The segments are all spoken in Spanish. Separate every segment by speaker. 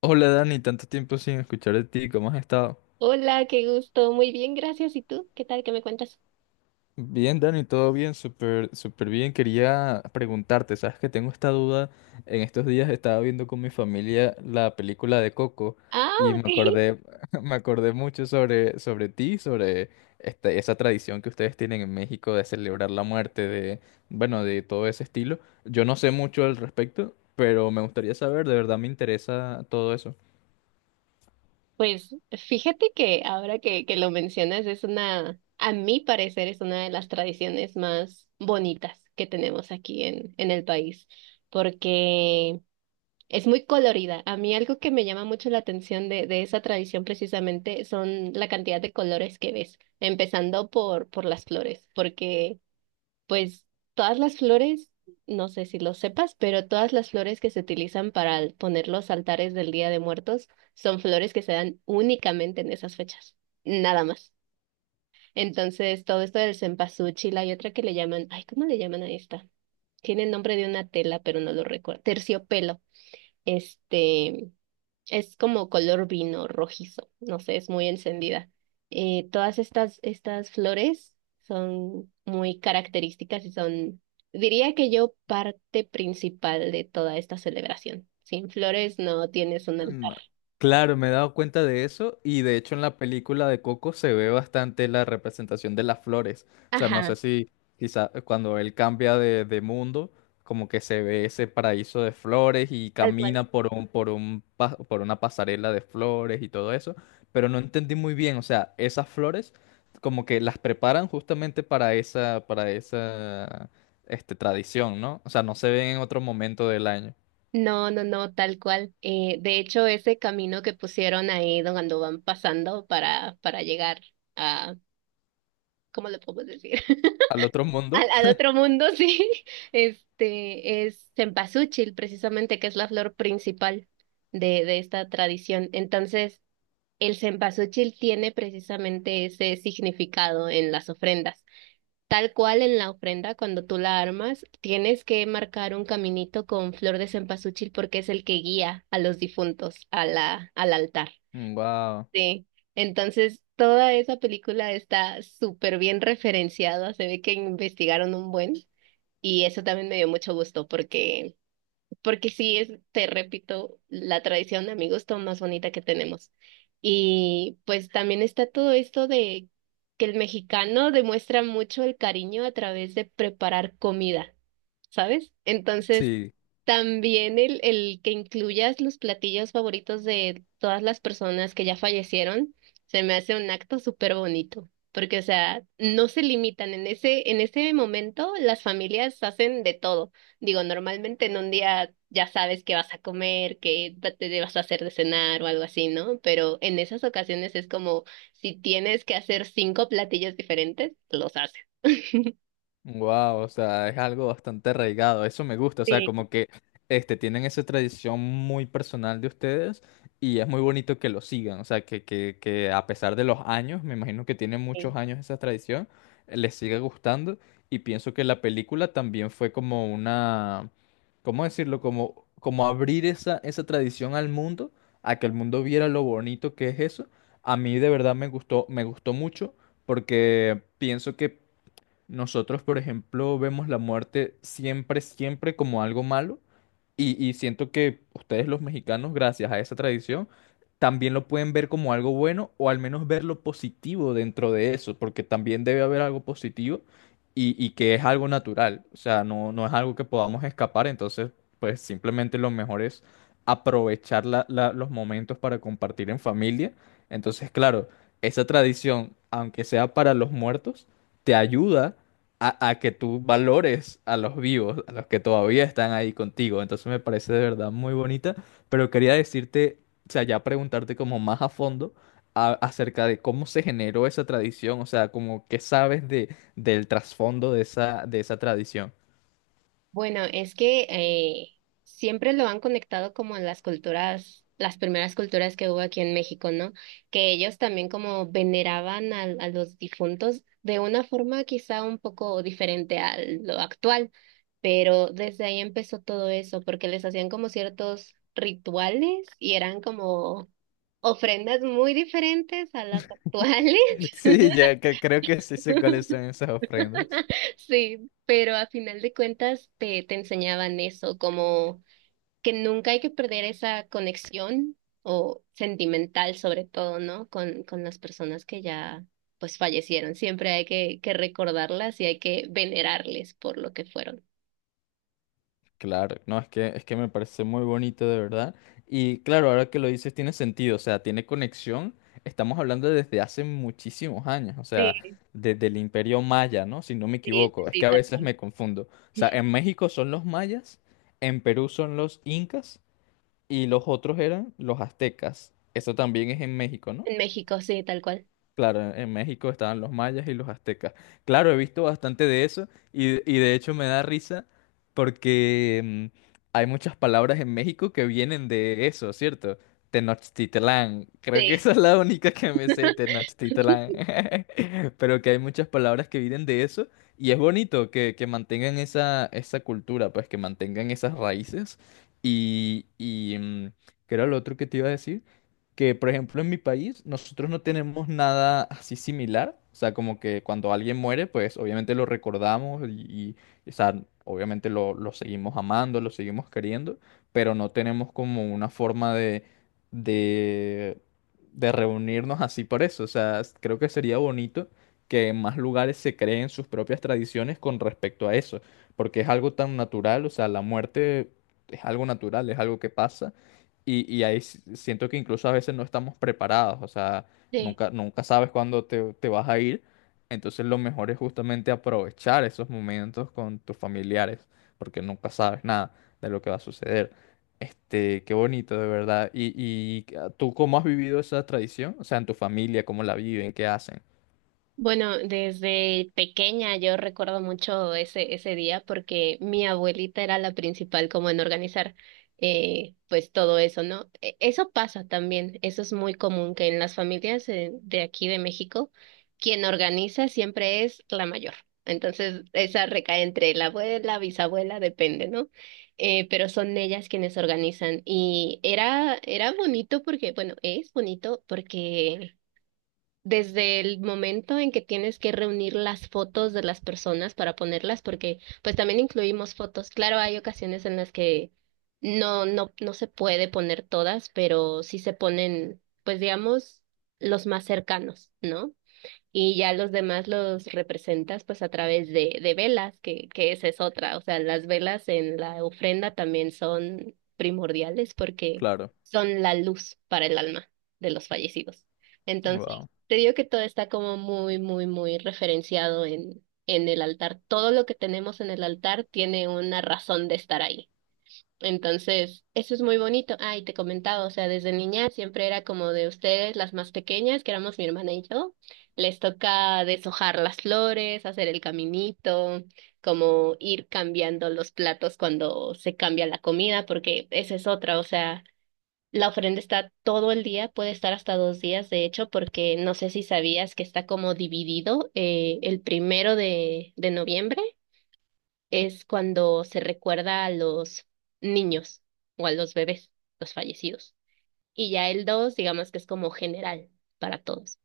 Speaker 1: Hola Dani, tanto tiempo sin escuchar de ti, ¿cómo has estado?
Speaker 2: Hola, qué gusto. Muy bien, gracias. ¿Y tú? ¿Qué tal? ¿Qué me cuentas?
Speaker 1: Bien, Dani, todo bien, súper, súper bien. Quería preguntarte, sabes que tengo esta duda. En estos días estaba viendo con mi familia la película de Coco
Speaker 2: Ah,
Speaker 1: y me
Speaker 2: ok.
Speaker 1: acordé, me acordé mucho sobre, sobre ti, sobre esta esa tradición que ustedes tienen en México de celebrar la muerte, de, bueno, de todo ese estilo. Yo no sé mucho al respecto, pero me gustaría saber, de verdad me interesa todo eso.
Speaker 2: Pues fíjate que ahora que lo mencionas es una, a mi parecer, es una de las tradiciones más bonitas que tenemos aquí en el país, porque es muy colorida. A mí algo que me llama mucho la atención de esa tradición precisamente son la cantidad de colores que ves, empezando por las flores, porque... Pues todas las flores, no sé si lo sepas, pero todas las flores que se utilizan para poner los altares del Día de Muertos son flores que se dan únicamente en esas fechas, nada más. Entonces, todo esto del cempasúchil, hay otra que le llaman, ay, ¿cómo le llaman a esta? Tiene el nombre de una tela, pero no lo recuerdo. Terciopelo. Este, es como color vino rojizo, no sé, es muy encendida. Todas estas flores son muy características y son, diría que yo, parte principal de toda esta celebración. Sin flores no tienes un altar.
Speaker 1: No. Claro, me he dado cuenta de eso y de hecho en la película de Coco se ve bastante la representación de las flores. O sea, no sé
Speaker 2: Ajá,
Speaker 1: si quizá cuando él cambia de mundo, como que se ve ese paraíso de flores y
Speaker 2: tal cual.
Speaker 1: camina por un, por una pasarela de flores y todo eso, pero no entendí muy bien, o sea, esas flores como que las preparan justamente para esa, este, tradición, ¿no? O sea, no se ven en otro momento del año.
Speaker 2: No, no, no, tal cual. De hecho, ese camino que pusieron ahí cuando van pasando para llegar a, ¿cómo le puedo decir?
Speaker 1: Al otro
Speaker 2: al,
Speaker 1: mundo.
Speaker 2: al otro mundo, sí, este es cempasúchil, precisamente, que es la flor principal de esta tradición. Entonces, el cempasúchil tiene precisamente ese significado en las ofrendas. Tal cual en la ofrenda, cuando tú la armas, tienes que marcar un caminito con flor de cempasúchil porque es el que guía a los difuntos a la, al altar.
Speaker 1: Wow.
Speaker 2: Sí. Entonces, toda esa película está súper bien referenciada, se ve que investigaron un buen. Y eso también me dio mucho gusto porque, porque sí es, te repito, la tradición de amigos todo más bonita que tenemos. Y pues también está todo esto de que el mexicano demuestra mucho el cariño a través de preparar comida, ¿sabes? Entonces,
Speaker 1: Sí,
Speaker 2: también el que incluyas los platillos favoritos de todas las personas que ya fallecieron, se me hace un acto súper bonito. Porque, o sea, no se limitan. En ese momento, las familias hacen de todo. Digo, normalmente en un día ya sabes qué vas a comer, te vas a hacer de cenar o algo así, ¿no? Pero en esas ocasiones es como si tienes que hacer 5 platillos diferentes, los haces.
Speaker 1: wow, o sea, es algo bastante arraigado, eso me gusta, o sea,
Speaker 2: Sí,
Speaker 1: como que este, tienen esa tradición muy personal de ustedes y es muy bonito que lo sigan, o sea, que a pesar de los años, me imagino que tienen muchos
Speaker 2: sí.
Speaker 1: años esa tradición, les siga gustando y pienso que la película también fue como una, ¿cómo decirlo? Como, como abrir esa, esa tradición al mundo, a que el mundo viera lo bonito que es eso. A mí de verdad me gustó mucho porque pienso que nosotros, por ejemplo, vemos la muerte siempre, siempre como algo malo y siento que ustedes los mexicanos, gracias a esa tradición, también lo pueden ver como algo bueno o al menos ver lo positivo dentro de eso, porque también debe haber algo positivo y que es algo natural, o sea, no, no es algo que podamos escapar, entonces, pues simplemente lo mejor es aprovechar los momentos para compartir en familia. Entonces, claro, esa tradición, aunque sea para los muertos, te ayuda a que tú valores a los vivos, a los que todavía están ahí contigo. Entonces me parece de verdad muy bonita, pero quería decirte, o sea, ya preguntarte como más a fondo acerca de cómo se generó esa tradición, o sea, como qué sabes de, del trasfondo de esa tradición.
Speaker 2: Bueno, es que siempre lo han conectado como en las culturas, las primeras culturas que hubo aquí en México, ¿no? Que ellos también como veneraban a los difuntos de una forma quizá un poco diferente a lo actual, pero desde ahí empezó todo eso, porque les hacían como ciertos rituales y eran como ofrendas muy diferentes a las actuales,
Speaker 1: Sí, ya que creo que sí sé cuáles son esas ofrendas.
Speaker 2: sí, pero a final de cuentas te enseñaban eso, como que nunca hay que perder esa conexión o sentimental sobre todo, ¿no? Con las personas que ya pues fallecieron. Siempre hay que recordarlas y hay que venerarles por lo que fueron.
Speaker 1: Claro, no, es que me parece muy bonito de verdad. Y claro, ahora que lo dices tiene sentido, o sea, tiene conexión. Estamos hablando desde hace muchísimos años, o sea,
Speaker 2: Sí,
Speaker 1: desde el Imperio Maya, ¿no? Si no me
Speaker 2: sí, sí,
Speaker 1: equivoco, es
Speaker 2: sí,
Speaker 1: que a
Speaker 2: tal
Speaker 1: veces
Speaker 2: cual.
Speaker 1: me confundo. O sea, en México son los mayas, en Perú son los incas y los otros eran los aztecas. Eso también es en México, ¿no?
Speaker 2: En México, sí, tal cual.
Speaker 1: Claro, en México estaban los mayas y los aztecas. Claro, he visto bastante de eso y de hecho me da risa porque hay muchas palabras en México que vienen de eso, ¿cierto? Tenochtitlán. Creo que
Speaker 2: Sí,
Speaker 1: esa es la única que me sé, Tenochtitlán. Pero que hay muchas palabras que vienen de eso y es bonito que mantengan esa, esa cultura, pues que mantengan esas raíces. Y, ¿qué era lo otro que te iba a decir? Que, por ejemplo, en mi país nosotros no tenemos nada así similar. O sea, como que cuando alguien muere, pues obviamente lo recordamos y, o sea, obviamente lo seguimos amando, lo seguimos queriendo, pero no tenemos como una forma de, de reunirnos así por eso. O sea, creo que sería bonito que en más lugares se creen sus propias tradiciones con respecto a eso, porque es algo tan natural, o sea, la muerte es algo natural, es algo que pasa y ahí siento que incluso a veces no estamos preparados, o sea,
Speaker 2: sí.
Speaker 1: nunca, nunca sabes cuándo te vas a ir. Entonces lo mejor es justamente aprovechar esos momentos con tus familiares, porque nunca sabes nada de lo que va a suceder. Este, qué bonito, de verdad. ¿Y, tú cómo has vivido esa tradición? O sea, en tu familia, ¿cómo la viven? ¿Qué hacen?
Speaker 2: Bueno, desde pequeña yo recuerdo mucho ese día porque mi abuelita era la principal como en organizar pues todo eso, ¿no? Eso pasa también, eso es muy común que en las familias de aquí de México, quien organiza siempre es la mayor. Entonces, esa recae entre la abuela, bisabuela, depende, ¿no? Pero son ellas quienes organizan y era, era bonito porque, bueno, es bonito porque desde el momento en que tienes que reunir las fotos de las personas para ponerlas, porque pues también incluimos fotos. Claro, hay ocasiones en las que no, no, no se puede poner todas, pero sí se ponen, pues digamos, los más cercanos, ¿no? Y ya los demás los representas pues a través de velas, que esa es otra. O sea, las velas en la ofrenda también son primordiales porque
Speaker 1: Claro.
Speaker 2: son la luz para el alma de los fallecidos. Entonces,
Speaker 1: Wow.
Speaker 2: te digo que todo está como muy, muy, muy referenciado en el altar. Todo lo que tenemos en el altar tiene una razón de estar ahí. Entonces, eso es muy bonito. Ah, y te comentaba, o sea, desde niña siempre era como de ustedes, las más pequeñas, que éramos mi hermana y yo, les toca deshojar las flores, hacer el caminito, como ir cambiando los platos cuando se cambia la comida, porque esa es otra, o sea, la ofrenda está todo el día, puede estar hasta 2 días, de hecho, porque no sé si sabías que está como dividido el primero de noviembre es cuando se recuerda a los niños o a los bebés, los fallecidos. Y ya el 2 digamos que es como general para todos.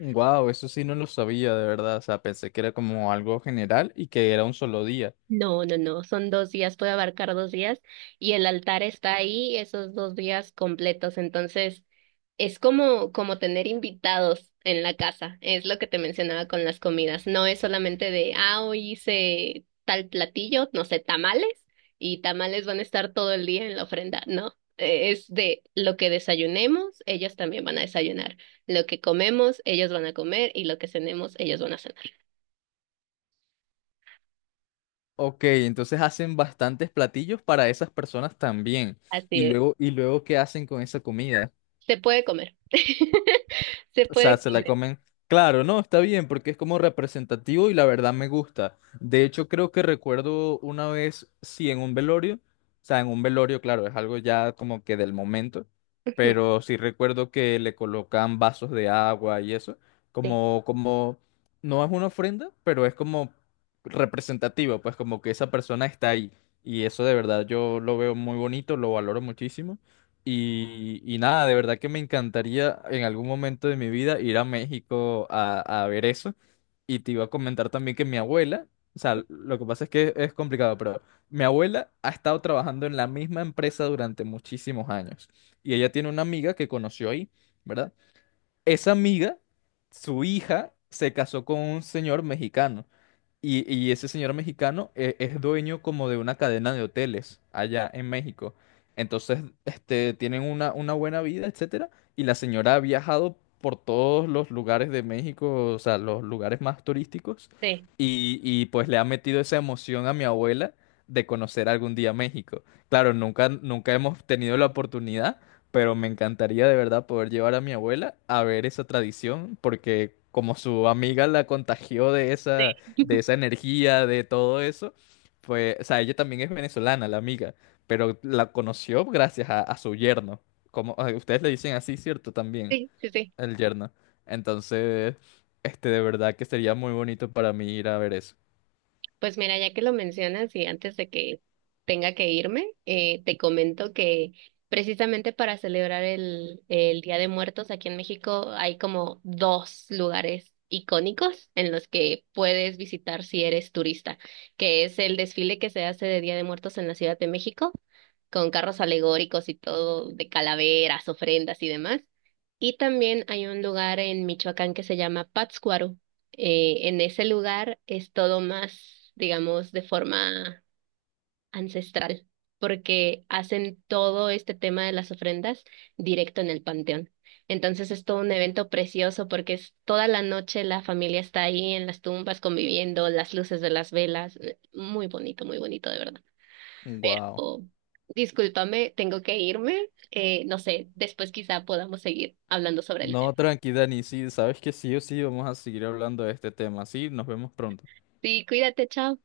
Speaker 1: Wow, eso sí no lo sabía, de verdad. O sea, pensé que era como algo general y que era un solo día.
Speaker 2: No, no, no, son 2 días, puede abarcar 2 días y el altar está ahí esos 2 días completos, entonces es como, como tener invitados en la casa, es lo que te mencionaba con las comidas, no es solamente de, ah, hoy hice tal platillo, no sé, tamales y tamales van a estar todo el día en la ofrenda, no, es de lo que desayunemos, ellos también van a desayunar, lo que comemos, ellos van a comer y lo que cenemos, ellos van a cenar.
Speaker 1: Ok, entonces hacen bastantes platillos para esas personas también.
Speaker 2: Así es.
Speaker 1: Y luego, ¿qué hacen con esa comida?
Speaker 2: Se puede comer. Se
Speaker 1: O sea,
Speaker 2: puede
Speaker 1: se la
Speaker 2: comer.
Speaker 1: comen. Claro, no, está bien, porque es como representativo y la verdad me gusta. De hecho, creo que recuerdo una vez, sí, en un velorio. O sea, en un velorio, claro, es algo ya como que del momento.
Speaker 2: Ujú.
Speaker 1: Pero sí recuerdo que le colocan vasos de agua y eso.
Speaker 2: Sí,
Speaker 1: Como, como, no es una ofrenda, pero es como representativo, pues como que esa persona está ahí. Y eso de verdad yo lo veo muy bonito, lo valoro muchísimo. Y nada, de verdad que me encantaría en algún momento de mi vida ir a México a ver eso. Y te iba a comentar también que mi abuela, o sea, lo que pasa es que es complicado, pero mi abuela ha estado trabajando en la misma empresa durante muchísimos años. Y ella tiene una amiga que conoció ahí, ¿verdad? Esa amiga, su hija, se casó con un señor mexicano. Y ese señor mexicano es, dueño como de una cadena de hoteles allá en México. Entonces, este, tienen una buena vida, etcétera. Y la señora ha viajado por todos los lugares de México, o sea, los lugares más turísticos.
Speaker 2: sí,
Speaker 1: Y pues le ha metido esa emoción a mi abuela de conocer algún día México. Claro, nunca, nunca hemos tenido la oportunidad, pero me encantaría de verdad poder llevar a mi abuela a ver esa tradición, porque como su amiga la contagió
Speaker 2: sí.
Speaker 1: de esa energía, de todo eso, pues, o sea, ella también es venezolana, la amiga, pero la conoció gracias a su yerno. Como, ah, ustedes le dicen así, ¿cierto? También,
Speaker 2: Sí, sí, sí.
Speaker 1: el yerno. Entonces, este, de verdad que sería muy bonito para mí ir a ver eso.
Speaker 2: Pues mira, ya que lo mencionas y antes de que tenga que irme, te comento que precisamente para celebrar el Día de Muertos aquí en México hay como 2 lugares icónicos en los que puedes visitar si eres turista, que es el desfile que se hace de Día de Muertos en la Ciudad de México, con carros alegóricos y todo de calaveras, ofrendas y demás. Y también hay un lugar en Michoacán que se llama Pátzcuaro. Eh, en ese lugar es todo más, digamos, de forma ancestral, porque hacen todo este tema de las ofrendas directo en el panteón. Entonces es todo un evento precioso porque es toda la noche la familia está ahí en las tumbas conviviendo, las luces de las velas, muy bonito de verdad.
Speaker 1: Wow.
Speaker 2: Pero discúlpame, tengo que irme. No sé, después quizá podamos seguir hablando sobre el
Speaker 1: No,
Speaker 2: tema.
Speaker 1: tranqui Dani, sí, sabes que sí o sí vamos a seguir hablando de este tema. Sí, nos vemos pronto.
Speaker 2: Sí, cuídate, chao.